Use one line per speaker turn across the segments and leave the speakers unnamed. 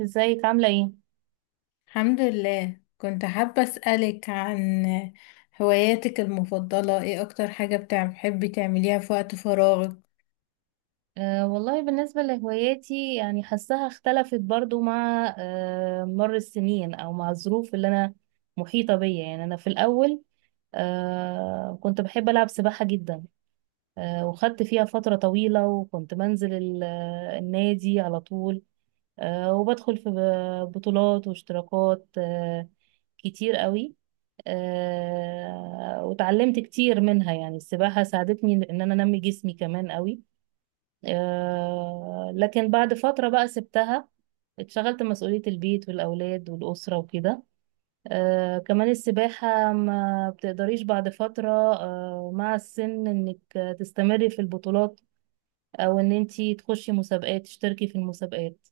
ازيك عاملة ايه؟
الحمد لله. كنت حابة أسألك عن هواياتك المفضلة، ايه أكتر حاجة بتحبي تعمليها في وقت فراغك؟
والله بالنسبة لهواياتي يعني حاساها اختلفت برضو مع مر السنين او مع الظروف اللي انا محيطة بيا يعني انا في الاول كنت بحب العب سباحة جدا. وخدت فيها فترة طويلة وكنت بنزل النادي على طول. وبدخل في بطولات واشتراكات كتير قوي. وتعلمت كتير منها، يعني السباحة ساعدتني ان انا انمي جسمي كمان قوي. لكن بعد فترة بقى سبتها، اتشغلت مسؤولية البيت والأولاد والأسرة وكده. كمان السباحة ما بتقدريش بعد فترة مع السن إنك تستمري في البطولات، أو إن أنتي تخشي مسابقات تشتركي في المسابقات.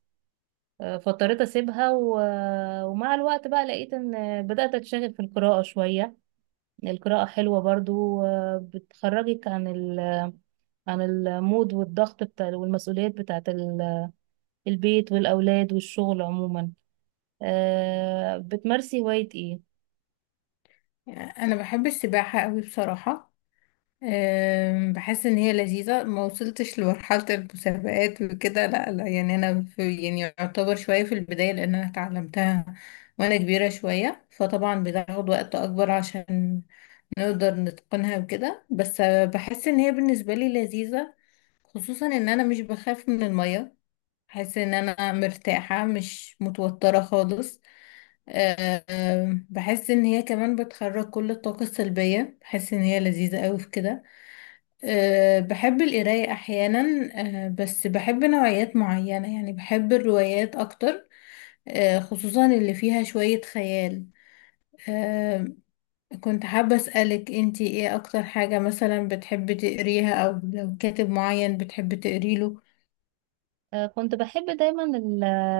فاضطريت أسيبها، و... ومع الوقت بقى لقيت إن بدأت أتشغل في القراءة شوية. القراءة حلوة برضو، بتخرجك عن ال... عن المود والضغط بتاع والمسؤوليات بتاعة البيت والأولاد والشغل عموما. بتمارسي هواية ايه؟
أنا بحب السباحة قوي بصراحة. بحس إن هي لذيذة، ما وصلتش لمرحلة المسابقات وكده، لا لا، يعني أنا في، يعني يعتبر شوية في البداية لأن أنا اتعلمتها وأنا كبيرة شوية، فطبعا بتاخد وقت أكبر عشان نقدر نتقنها وكده، بس بحس إن هي بالنسبة لي لذيذة، خصوصا ان انا مش بخاف من المية، بحس ان انا مرتاحة مش متوترة خالص. بحس ان هي كمان بتخرج كل الطاقة السلبية، بحس ان هي لذيذة قوي في كده. بحب القراية احيانا، بس بحب نوعيات معينة، يعني بحب الروايات اكتر، خصوصا اللي فيها شوية خيال. آه، كنت حابة أسألك انتي ايه اكتر حاجة مثلا بتحبي تقريها، او لو كاتب معين بتحبي تقريله؟
كنت بحب دايما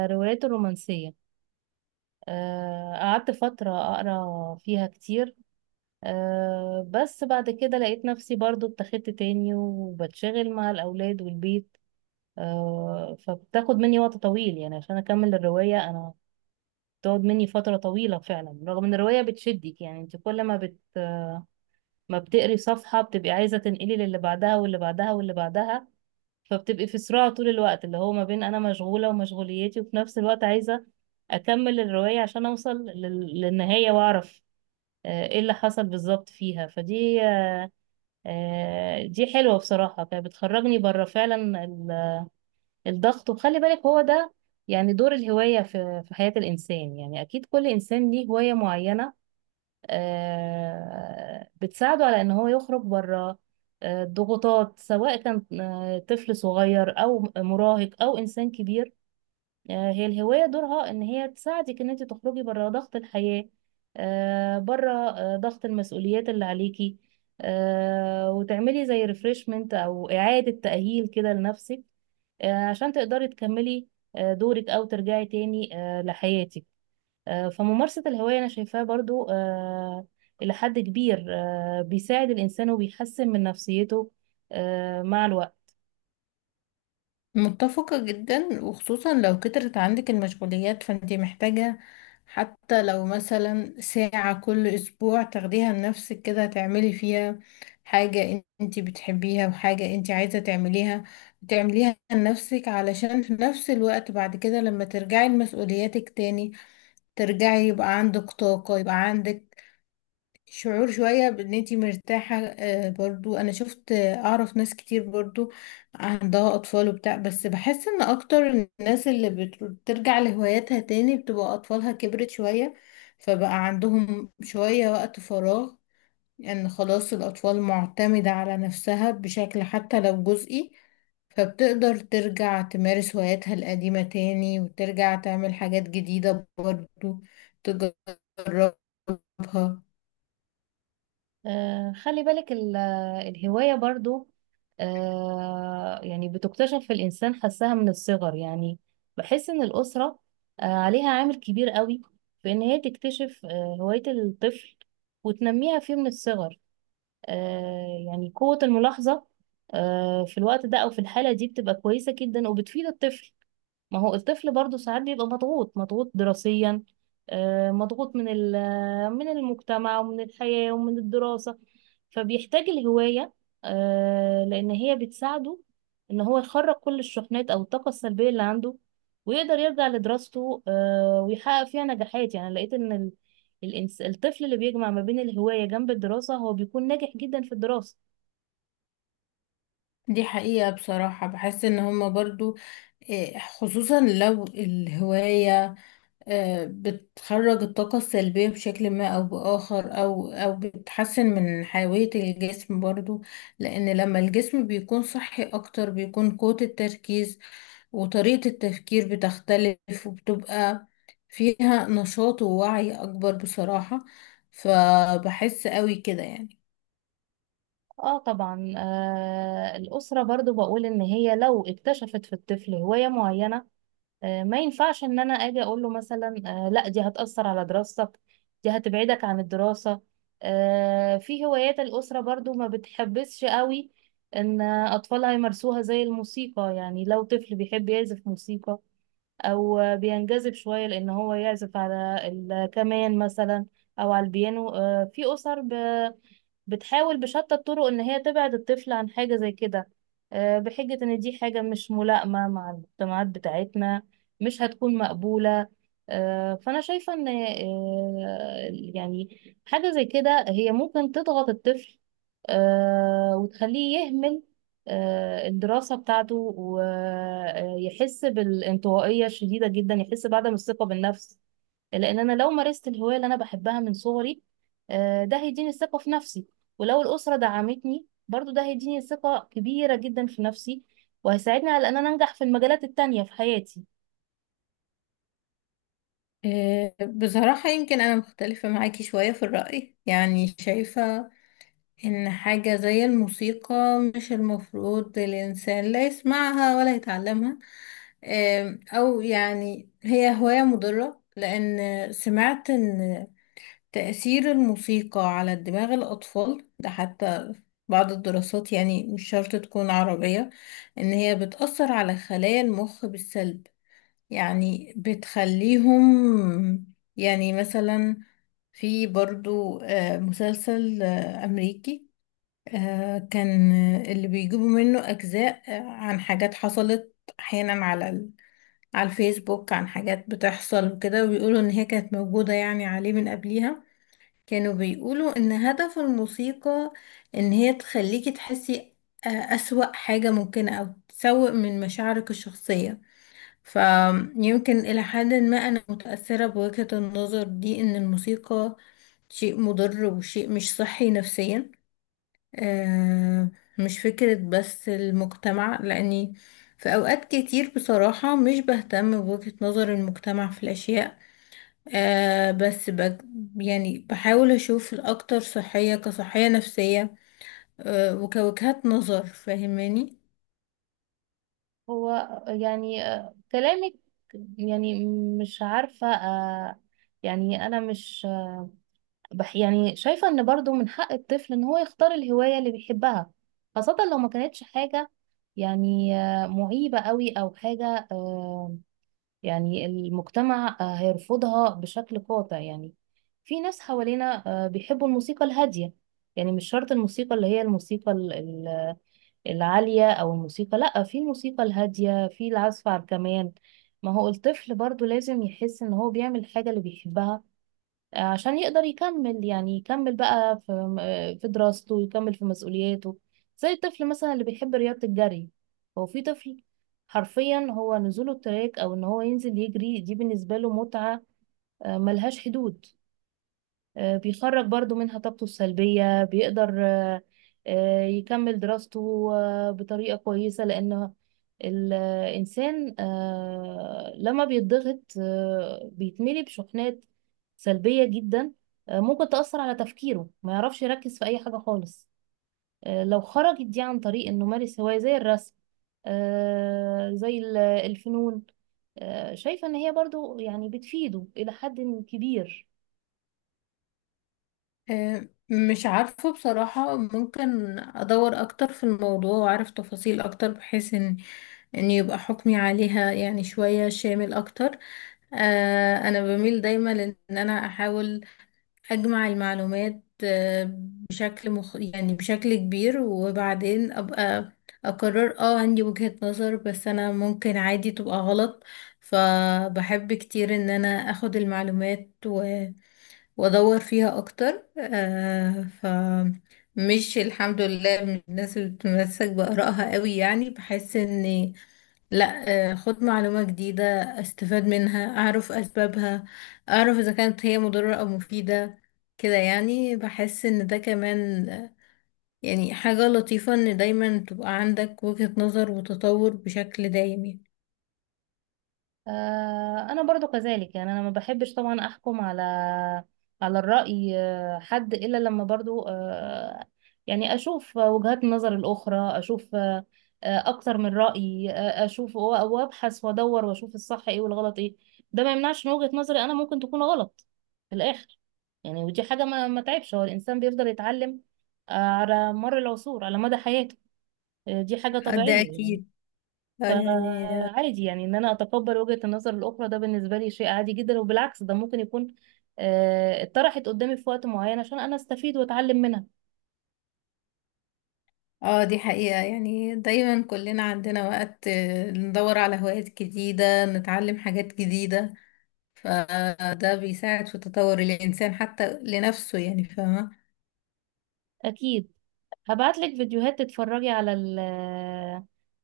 الروايات الرومانسية، قعدت فترة أقرأ فيها كتير. بس بعد كده لقيت نفسي برضو اتخذت تاني وبتشغل مع الأولاد والبيت. فبتاخد مني وقت طويل يعني عشان أكمل الرواية. أنا بتقعد مني فترة طويلة فعلا، رغم ان الرواية بتشدك يعني انت كل ما ما بتقري صفحة بتبقي عايزة تنقلي للي بعدها واللي بعدها واللي بعدها. فبتبقي في صراع طول الوقت، اللي هو ما بين انا مشغولة ومشغوليتي، وفي نفس الوقت عايزة اكمل الرواية عشان اوصل للنهاية واعرف ايه اللي حصل بالظبط فيها. فدي دي حلوة بصراحة، كانت بتخرجني بره فعلا الضغط. وخلي بالك هو ده يعني دور الهواية في حياة الإنسان، يعني أكيد كل إنسان ليه هواية معينة بتساعده على ان هو يخرج بره الضغوطات، سواء كان طفل صغير او مراهق او انسان كبير. هي الهواية دورها ان هي تساعدك ان انت تخرجي بره ضغط الحياة، بره ضغط المسؤوليات اللي عليكي، وتعملي زي ريفرشمنت او اعادة تأهيل كده لنفسك، عشان تقدري تكملي دورك، او ترجعي تاني لحياتك. فممارسة الهواية أنا شايفاها برضو إلى حد كبير بيساعد الإنسان وبيحسن من نفسيته مع الوقت.
متفقة جدا، وخصوصا لو كترت عندك المشغوليات فانتي محتاجة حتى لو مثلا ساعة كل أسبوع تاخديها لنفسك كده، تعملي فيها حاجة انتي بتحبيها وحاجة انتي عايزة تعمليها، تعمليها لنفسك علشان في نفس الوقت بعد كده لما ترجعي لمسؤولياتك تاني ترجعي يبقى عندك طاقة، يبقى عندك شعور شوية بان انتي مرتاحة. برضو انا شفت، اعرف ناس كتير برضو عندها اطفال وبتاع، بس بحس ان اكتر الناس اللي بترجع لهواياتها تاني بتبقى اطفالها كبرت شوية، فبقى عندهم شوية وقت فراغ، ان يعني خلاص الاطفال معتمدة على نفسها بشكل حتى لو جزئي، فبتقدر ترجع تمارس هواياتها القديمة تاني، وترجع تعمل حاجات جديدة برضو تجربها.
خلي بالك الهواية برضو يعني بتكتشف في الإنسان، حسها من الصغر يعني. بحس إن الأسرة عليها عامل كبير قوي في إن هي تكتشف هواية الطفل وتنميها فيه من الصغر. يعني قوة الملاحظة في الوقت ده أو في الحالة دي بتبقى كويسة جدا وبتفيد الطفل. ما هو الطفل برضه ساعات بيبقى مضغوط، مضغوط دراسيا مضغوط من المجتمع ومن الحياة ومن الدراسة، فبيحتاج الهواية لأن هي بتساعده إن هو يخرج كل الشحنات أو الطاقة السلبية اللي عنده، ويقدر يرجع لدراسته ويحقق فيها نجاحات. يعني لقيت إن الطفل اللي بيجمع ما بين الهواية جنب الدراسة هو بيكون ناجح جدا في الدراسة.
دي حقيقة بصراحة، بحس ان هما برضو إيه، خصوصا لو الهواية بتخرج الطاقة السلبية بشكل ما او بآخر، او بتحسن من حيوية الجسم برضو، لان لما الجسم بيكون صحي اكتر بيكون قوة التركيز وطريقة التفكير بتختلف، وبتبقى فيها نشاط ووعي اكبر بصراحة، فبحس قوي كده يعني.
اه طبعا، الأسرة برضو بقول إن هي لو اكتشفت في الطفل هواية معينة ما ينفعش إن أنا أجي أقول له مثلا لا دي هتأثر على دراستك، دي هتبعدك عن الدراسة. في هوايات الأسرة برضو ما بتحبسش قوي إن أطفالها يمارسوها، زي الموسيقى. يعني لو طفل بيحب يعزف موسيقى أو بينجذب شوية لأن هو يعزف على الكمان مثلا أو على البيانو، في أسر بتحاول بشتى الطرق ان هي تبعد الطفل عن حاجة زي كده بحجة ان دي حاجة مش ملائمة مع المجتمعات بتاعتنا، مش هتكون مقبولة. فانا شايفة ان يعني حاجة زي كده هي ممكن تضغط الطفل وتخليه يهمل الدراسة بتاعته، ويحس بالانطوائية الشديدة جدا، يحس بعدم الثقة بالنفس. لان انا لو مارست الهوايه اللي انا بحبها من صغري ده هيديني الثقه في نفسي، ولو الاسره دعمتني برضو ده هيديني ثقه كبيره جدا في نفسي، وهيساعدني على ان انا انجح في المجالات التانية في حياتي.
بصراحة يمكن أنا مختلفة معاكي شوية في الرأي، يعني شايفة إن حاجة زي الموسيقى مش المفروض الإنسان لا يسمعها ولا يتعلمها. أو يعني هي هواية مضرة، لأن سمعت إن تأثير الموسيقى على دماغ الأطفال ده، حتى بعض الدراسات يعني مش شرط تكون عربية، إن هي بتأثر على خلايا المخ بالسلب، يعني بتخليهم، يعني مثلا في برضو مسلسل أمريكي، كان اللي بيجيبوا منه أجزاء عن حاجات حصلت أحيانا على الفيسبوك، عن حاجات بتحصل وكده، وبيقولوا إن هي كانت موجودة يعني عليه من قبليها. كانوا بيقولوا إن هدف الموسيقى إن هي تخليكي تحسي أسوأ حاجة ممكنة، أو تسوء من مشاعرك الشخصية. فيمكن إلى حد ما أنا متأثرة بوجهة النظر دي، إن الموسيقى شيء مضر وشيء مش صحي نفسيا. آه مش فكرة بس المجتمع، لأني في أوقات كتير بصراحة مش بهتم بوجهة نظر المجتمع في الأشياء، آه بس بج يعني بحاول أشوف الأكتر صحية كصحية نفسية وكوجهات نظر فاهماني.
هو يعني كلامك يعني، مش عارفه يعني انا مش آه، بح يعني شايفه ان برضو من حق الطفل ان هو يختار الهوايه اللي بيحبها، خاصه لو ما كانتش حاجه يعني معيبه قوي، او حاجه يعني المجتمع هيرفضها بشكل قاطع. يعني في ناس حوالينا بيحبوا الموسيقى الهادية. يعني مش شرط الموسيقى اللي هي العالية، أو الموسيقى لأ، في الموسيقى الهادية، في العزف على الكمان. ما هو الطفل برضو لازم يحس إن هو بيعمل حاجة اللي بيحبها عشان يقدر يكمل، يعني يكمل بقى في دراسته ويكمل في مسؤولياته. زي الطفل مثلا اللي بيحب رياضة الجري، هو في طفل حرفيا هو نزوله التراك او ان هو ينزل يجري دي بالنسبة له متعة ملهاش حدود. بيخرج برضو منها طاقته السلبية، بيقدر يكمل دراسته بطريقة كويسة، لأن الإنسان لما بيتضغط بيتملي بشحنات سلبية جدا ممكن تأثر على تفكيره، ما يعرفش يركز في أي حاجة خالص. لو خرجت دي عن طريق إنه مارس هواية زي الرسم زي الفنون، شايفة إن هي برضو يعني بتفيده إلى حد كبير.
مش عارفة بصراحة، ممكن أدور أكتر في الموضوع وأعرف تفاصيل أكتر بحيث إن يبقى حكمي عليها يعني شوية شامل أكتر. أنا بميل دايما لإن أنا أحاول أجمع المعلومات، يعني بشكل كبير، وبعدين أبقى أقرر، اه عندي وجهة نظر، بس أنا ممكن عادي تبقى غلط. فبحب كتير إن أنا أخد المعلومات وادور فيها اكتر. فمش الحمد لله من الناس اللي بتتمسك بآرائها قوي، يعني بحس ان لا، خد معلومة جديدة استفاد منها، اعرف اسبابها، اعرف اذا كانت هي مضرة او مفيدة كده، يعني بحس ان ده كمان يعني حاجة لطيفة ان دايما تبقى عندك وجهة نظر وتطور بشكل دايم يعني.
انا برضو كذلك، يعني انا ما بحبش طبعا احكم على الرأي حد الا لما برضو يعني اشوف وجهات النظر الاخرى، اشوف اكتر من رأي، اشوف وابحث وادور واشوف الصح ايه والغلط ايه. ده ما يمنعش ان وجهة نظري انا ممكن تكون غلط في الاخر، يعني ودي حاجة ما تعبش. هو الانسان بيفضل يتعلم على مر العصور، على مدى حياته، دي حاجة
ده
طبيعية.
اكيد. آه، يعني
فعادي يعني ان انا اتقبل وجهة النظر الاخرى، ده بالنسبة لي شيء عادي جدا، وبالعكس ده ممكن يكون اتطرحت قدامي في وقت معين عشان انا استفيد واتعلم منها.
اه دي حقيقة، يعني دايما كلنا عندنا وقت ندور على هوايات جديدة، نتعلم حاجات جديدة، فده بيساعد في تطور الإنسان حتى لنفسه يعني، فاهمة.
اكيد هبعت لك فيديوهات تتفرجي على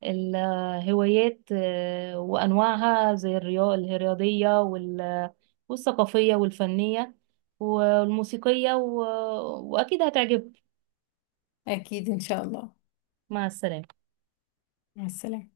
الهوايات وانواعها، زي الرياضة الرياضية والثقافية والفنية والموسيقية، و... واكيد هتعجبك.
أكيد إن شاء الله.
مع السلامة.
مع السلامة.